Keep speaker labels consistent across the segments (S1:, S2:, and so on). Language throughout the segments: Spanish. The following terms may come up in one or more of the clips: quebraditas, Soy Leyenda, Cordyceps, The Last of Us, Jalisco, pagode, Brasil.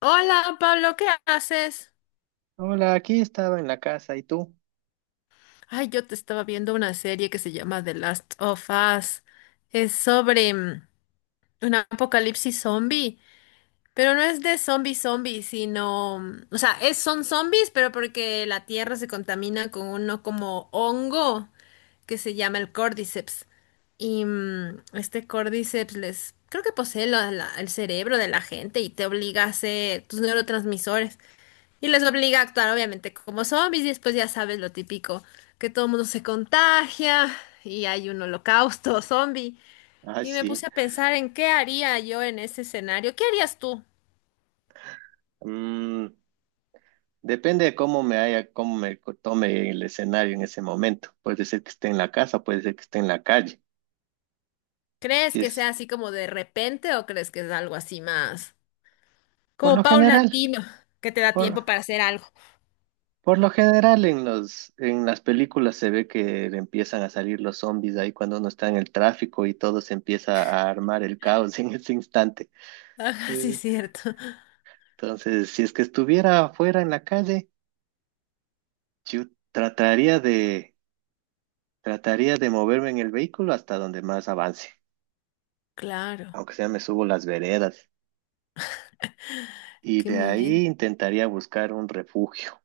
S1: Hola Pablo, ¿qué haces?
S2: Hola, aquí estaba en la casa, ¿y tú?
S1: Ay, yo te estaba viendo una serie que se llama The Last of Us. Es sobre un apocalipsis zombie, pero no es de zombie zombie, sino, o sea, es, son zombies, pero porque la tierra se contamina con uno como hongo que se llama el Cordyceps. Y este Cordyceps les, creo que posee el cerebro de la gente y te obliga a hacer tus neurotransmisores. Y les obliga a actuar, obviamente, como zombies. Y después ya sabes lo típico, que todo el mundo se contagia y hay un holocausto zombie.
S2: Ah,
S1: Y me
S2: sí.
S1: puse a pensar en qué haría yo en ese escenario. ¿Qué harías tú?
S2: Mm, Depende de cómo me haya, cómo tome el escenario en ese momento. Puede ser que esté en la casa, puede ser que esté en la calle.
S1: ¿Crees
S2: Si
S1: que
S2: es,
S1: sea así como de repente o crees que es algo así más
S2: por lo
S1: como
S2: general,
S1: paulatino, que te da tiempo
S2: por,
S1: para hacer algo?
S2: por lo general en en las películas se ve que empiezan a salir los zombies ahí cuando uno está en el tráfico y todo se empieza a armar el caos en ese instante.
S1: Ah, sí,
S2: Eh,
S1: cierto.
S2: Entonces, si es que estuviera afuera en la calle, yo trataría de trataría de moverme en el vehículo hasta donde más avance,
S1: Claro,
S2: aunque sea me subo las veredas, y
S1: qué
S2: de
S1: miedo.
S2: ahí intentaría buscar un refugio.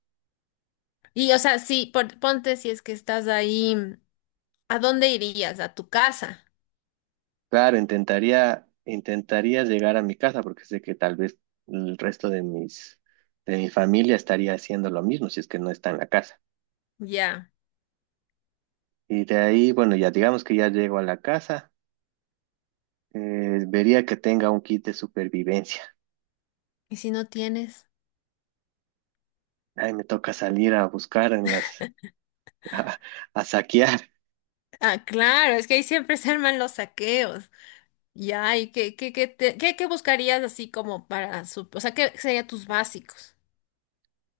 S1: Y o sea, sí, ponte si es que estás ahí, ¿a dónde irías? ¿A tu casa?
S2: Claro, intentaría llegar a mi casa porque sé que tal vez el resto de mi familia estaría haciendo lo mismo si es que no está en la casa.
S1: Ya.
S2: Y de ahí, bueno, ya digamos que ya llego a la casa, vería que tenga un kit de supervivencia.
S1: ¿Y si no tienes?
S2: Ahí me toca salir a buscar en a a saquear,
S1: Ah, claro, es que ahí siempre se arman los saqueos. Ya, ¿y qué buscarías así como para su... O sea, ¿qué serían tus básicos?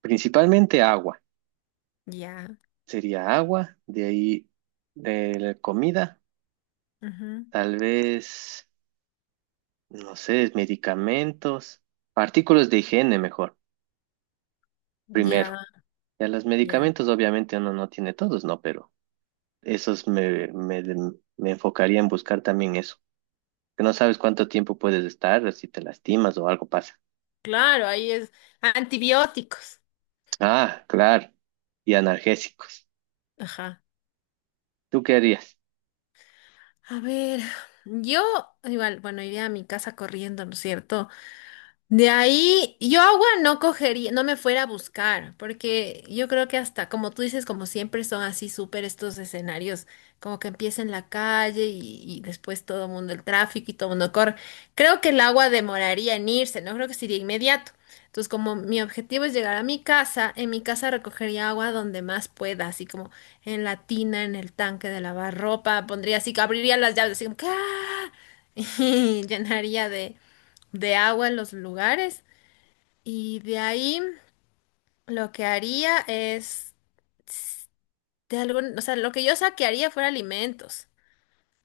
S2: principalmente agua.
S1: Ya,
S2: Sería agua, de ahí de la comida,
S1: ujú,
S2: tal vez, no sé, medicamentos, artículos de higiene mejor,
S1: ya,
S2: primero. Ya los
S1: ya.
S2: medicamentos obviamente uno no tiene todos, ¿no? Pero esos me, me, me enfocaría en buscar también eso, que no sabes cuánto tiempo puedes estar, si te lastimas o algo pasa.
S1: Claro, ahí es antibióticos.
S2: Ah, claro, y analgésicos.
S1: Ajá.
S2: ¿Tú qué harías?
S1: A ver, yo igual, bueno, iría a mi casa corriendo, ¿no es cierto? De ahí, yo agua no cogería, no me fuera a buscar, porque yo creo que hasta, como tú dices, como siempre son así súper estos escenarios, como que empieza en la calle y después todo el mundo, el tráfico y todo el mundo corre. Creo que el agua demoraría en irse, no creo que sería inmediato. Entonces, como mi objetivo es llegar a mi casa, en mi casa recogería agua donde más pueda, así como en la tina, en el tanque de lavar ropa, pondría así, que abriría las llaves, así como que ¡ah! y llenaría de agua en los lugares. Y de ahí lo que haría es, s- de algún, o sea, lo que yo saquearía fuera alimentos.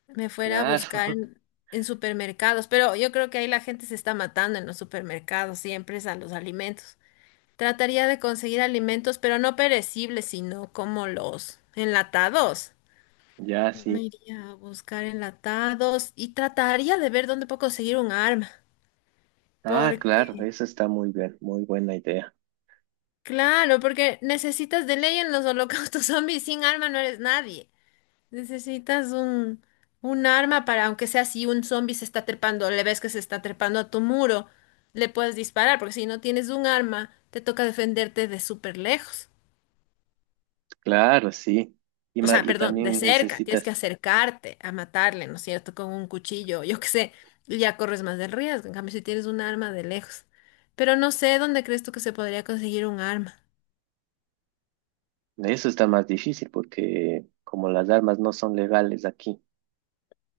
S1: Me fuera a buscar
S2: Claro.
S1: en supermercados, pero yo creo que ahí la gente se está matando en los supermercados, siempre es a los alimentos. Trataría de conseguir alimentos, pero no perecibles, sino como los enlatados.
S2: Ya,
S1: Me
S2: sí.
S1: iría a buscar enlatados y trataría de ver dónde puedo conseguir un arma,
S2: Ah, claro,
S1: porque
S2: eso está muy bien, muy buena idea.
S1: claro, porque necesitas de ley en los holocaustos zombies, sin arma no eres nadie. Necesitas un arma para, aunque sea si un zombie se está trepando, le ves que se está trepando a tu muro, le puedes disparar, porque si no tienes un arma, te toca defenderte de súper lejos.
S2: Claro, sí.
S1: O sea,
S2: Y
S1: perdón, de
S2: también
S1: cerca, tienes que
S2: necesitas...
S1: acercarte a matarle, ¿no es cierto? Con un cuchillo, yo qué sé, y ya corres más de riesgo. En cambio, si tienes un arma de lejos. Pero no sé dónde crees tú que se podría conseguir un arma.
S2: Eso está más difícil porque como las armas no son legales aquí,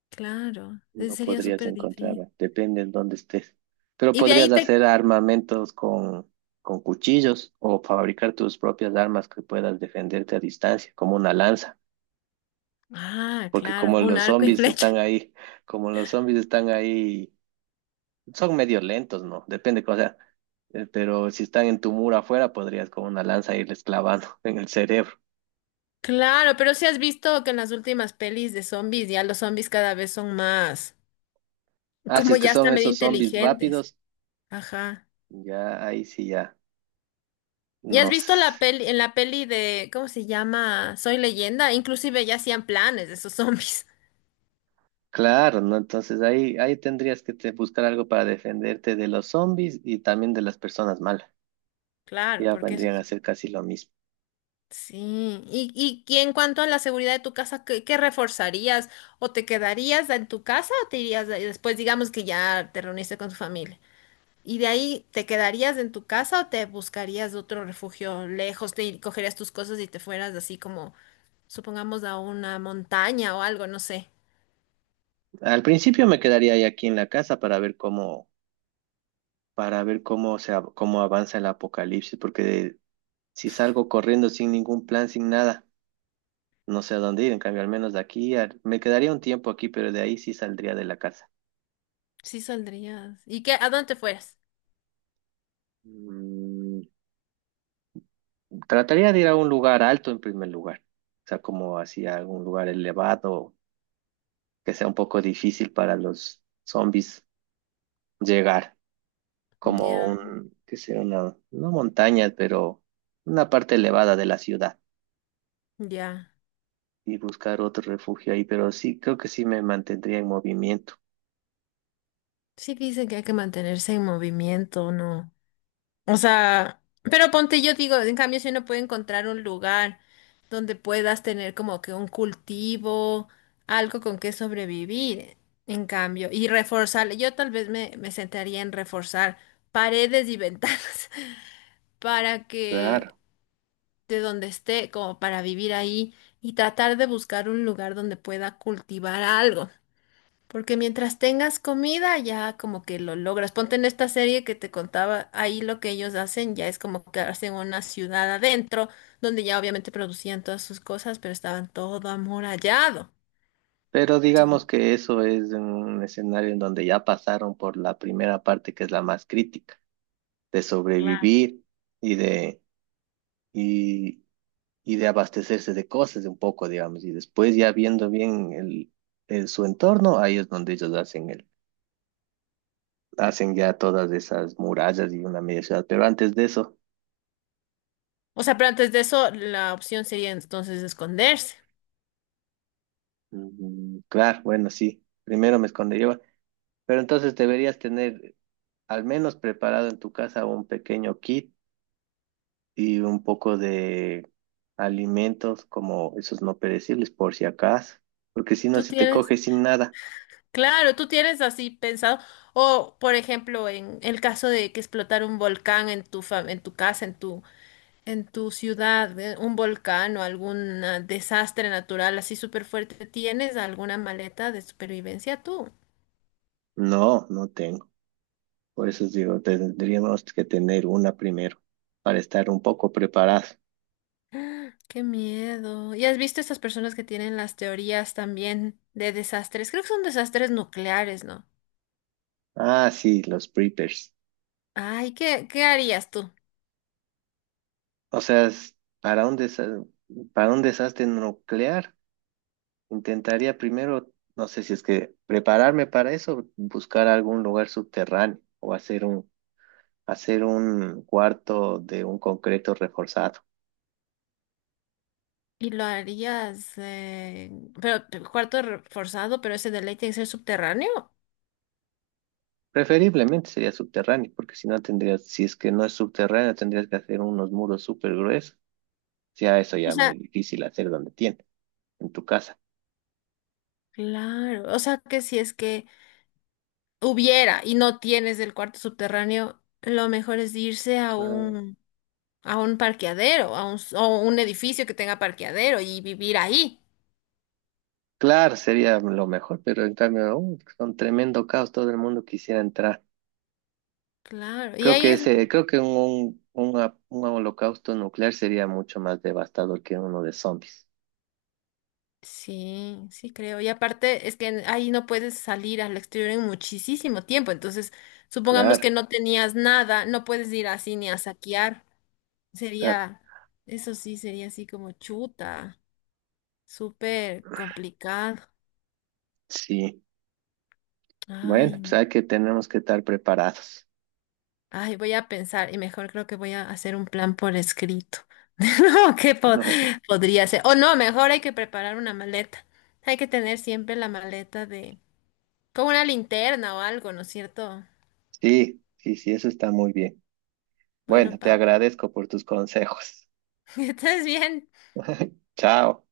S1: Claro, ese
S2: no
S1: sería
S2: podrías
S1: súper difícil.
S2: encontrarlas, depende en dónde estés. Pero
S1: Y de ahí
S2: podrías
S1: te...
S2: hacer armamentos con cuchillos, o fabricar tus propias armas que puedas defenderte a distancia, como una lanza,
S1: Ah,
S2: porque
S1: claro, un arco y flecha.
S2: como los zombies están ahí, son medio lentos, ¿no? Depende, o sea, pero si están en tu muro afuera, podrías con una lanza irles clavando en el cerebro.
S1: Claro, pero si has visto que en las últimas pelis de zombies ya los zombies cada vez son más,
S2: Ah, si
S1: como
S2: es que
S1: ya
S2: son
S1: están medio
S2: esos zombies
S1: inteligentes.
S2: rápidos,
S1: Ajá.
S2: ya ahí sí ya
S1: ¿Ya has visto
S2: nos...
S1: la peli, en la peli de, ¿cómo se llama? Soy Leyenda, inclusive ya hacían planes de esos zombies.
S2: Claro, ¿no? Entonces ahí, ahí tendrías que buscar algo para defenderte de los zombies y también de las personas malas.
S1: Claro,
S2: Ya
S1: porque eso...
S2: vendrían a ser casi lo mismo.
S1: Sí. Y en cuanto a la seguridad de tu casa, ¿ qué reforzarías? ¿O te quedarías en tu casa o te irías de- después, digamos que ya te reuniste con tu familia? ¿Y de ahí te quedarías en tu casa o te buscarías otro refugio lejos? ¿Te cogerías tus cosas y te fueras así como, supongamos, a una montaña o algo? No sé.
S2: Al principio me quedaría ahí aquí en la casa para ver cómo cómo avanza el apocalipsis, porque si salgo corriendo sin ningún plan, sin nada, no sé a dónde ir. En cambio, al menos de aquí, me quedaría un tiempo aquí, pero de ahí sí saldría de la casa.
S1: Sí saldrías. ¿Y qué? ¿A dónde te fueras?
S2: Mm, Trataría de ir a un lugar alto en primer lugar, o sea, como hacia algún lugar elevado que sea un poco difícil para los zombies llegar, como
S1: Ya,
S2: un, que sea una, no montaña, pero una parte elevada de la ciudad,
S1: ya.
S2: y buscar otro refugio ahí, pero sí, creo que sí me mantendría en movimiento,
S1: Sí dicen que hay que mantenerse en movimiento, ¿no? O sea, pero ponte, yo digo, en cambio, si uno puede encontrar un lugar donde puedas tener como que un cultivo, algo con que sobrevivir, en cambio, y reforzar, yo tal vez me sentaría en reforzar paredes y ventanas para que
S2: claro.
S1: de donde esté, como para vivir ahí y tratar de buscar un lugar donde pueda cultivar algo. Porque mientras tengas comida, ya como que lo logras. Ponte en esta serie que te contaba, ahí lo que ellos hacen ya es como que hacen una ciudad adentro, donde ya obviamente producían todas sus cosas, pero estaban todo amurallado.
S2: Pero
S1: Entonces,
S2: digamos que eso es un escenario en donde ya pasaron por la primera parte que es la más crítica, de
S1: claro.
S2: sobrevivir y de y de abastecerse de cosas de un poco, digamos, y después ya viendo bien su entorno, ahí es donde ellos hacen hacen ya todas esas murallas y una media ciudad. Pero antes de eso,
S1: O sea, pero antes de eso, la opción sería entonces esconderse.
S2: claro, bueno, sí, primero me escondería, pero entonces deberías tener al menos preparado en tu casa un pequeño kit y un poco de alimentos como esos no perecibles por si acaso, porque si no,
S1: Tú
S2: si te
S1: tienes,
S2: coges sin nada...
S1: claro, tú tienes así pensado. O, por ejemplo, en el caso de que explotar un volcán en tu en tu casa, en tu ciudad, un volcán o algún desastre natural así súper fuerte, ¿tienes alguna maleta de supervivencia tú?
S2: No, no tengo. Por eso os digo, tendríamos que tener una primero para estar un poco preparados.
S1: Qué miedo. ¿Y has visto estas personas que tienen las teorías también de desastres? Creo que son desastres nucleares, ¿no?
S2: Ah, sí, los preppers.
S1: Ay, ¿ qué harías tú?
S2: O sea, para un desa- para un desastre nuclear, intentaría primero, no sé si es que prepararme para eso, buscar algún lugar subterráneo o hacer hacer un cuarto de un concreto reforzado.
S1: Y lo harías, pero cuarto reforzado, pero ese de ley tiene que ser subterráneo.
S2: Preferiblemente sería subterráneo, porque si no tendrías, si es que no es subterráneo, tendrías que hacer unos muros súper gruesos. Ya eso ya
S1: O
S2: es
S1: sea,
S2: muy difícil hacer donde tiene... En tu casa.
S1: claro. O sea, que si es que hubiera y no tienes el cuarto subterráneo, lo mejor es irse
S2: Ah,
S1: a un parqueadero, o un edificio que tenga parqueadero y vivir ahí.
S2: claro, sería lo mejor, pero en cambio, son tremendo caos, todo el mundo quisiera entrar.
S1: Claro, y ahí es,
S2: Creo que un holocausto nuclear sería mucho más devastador que uno de zombies.
S1: sí, sí creo. Y aparte es que en- ahí no puedes salir al exterior en muchísimo tiempo. Entonces, supongamos
S2: Claro,
S1: que no tenías nada, no puedes ir así ni a saquear.
S2: claro,
S1: Sería, eso sí, sería así como chuta, súper complicado.
S2: sí. Bueno,
S1: Ay, no.
S2: tenemos que estar preparados.
S1: Ay, voy a pensar y mejor creo que voy a hacer un plan por escrito. No, ¿qué podría ser? O no, mejor hay que preparar una maleta. Hay que tener siempre la maleta de... con una linterna o algo, ¿no es cierto?
S2: Sí, sí, sí, eso está muy bien.
S1: Bueno,
S2: Bueno, te
S1: Pablo,
S2: agradezco por tus consejos.
S1: estás bien.
S2: Chao.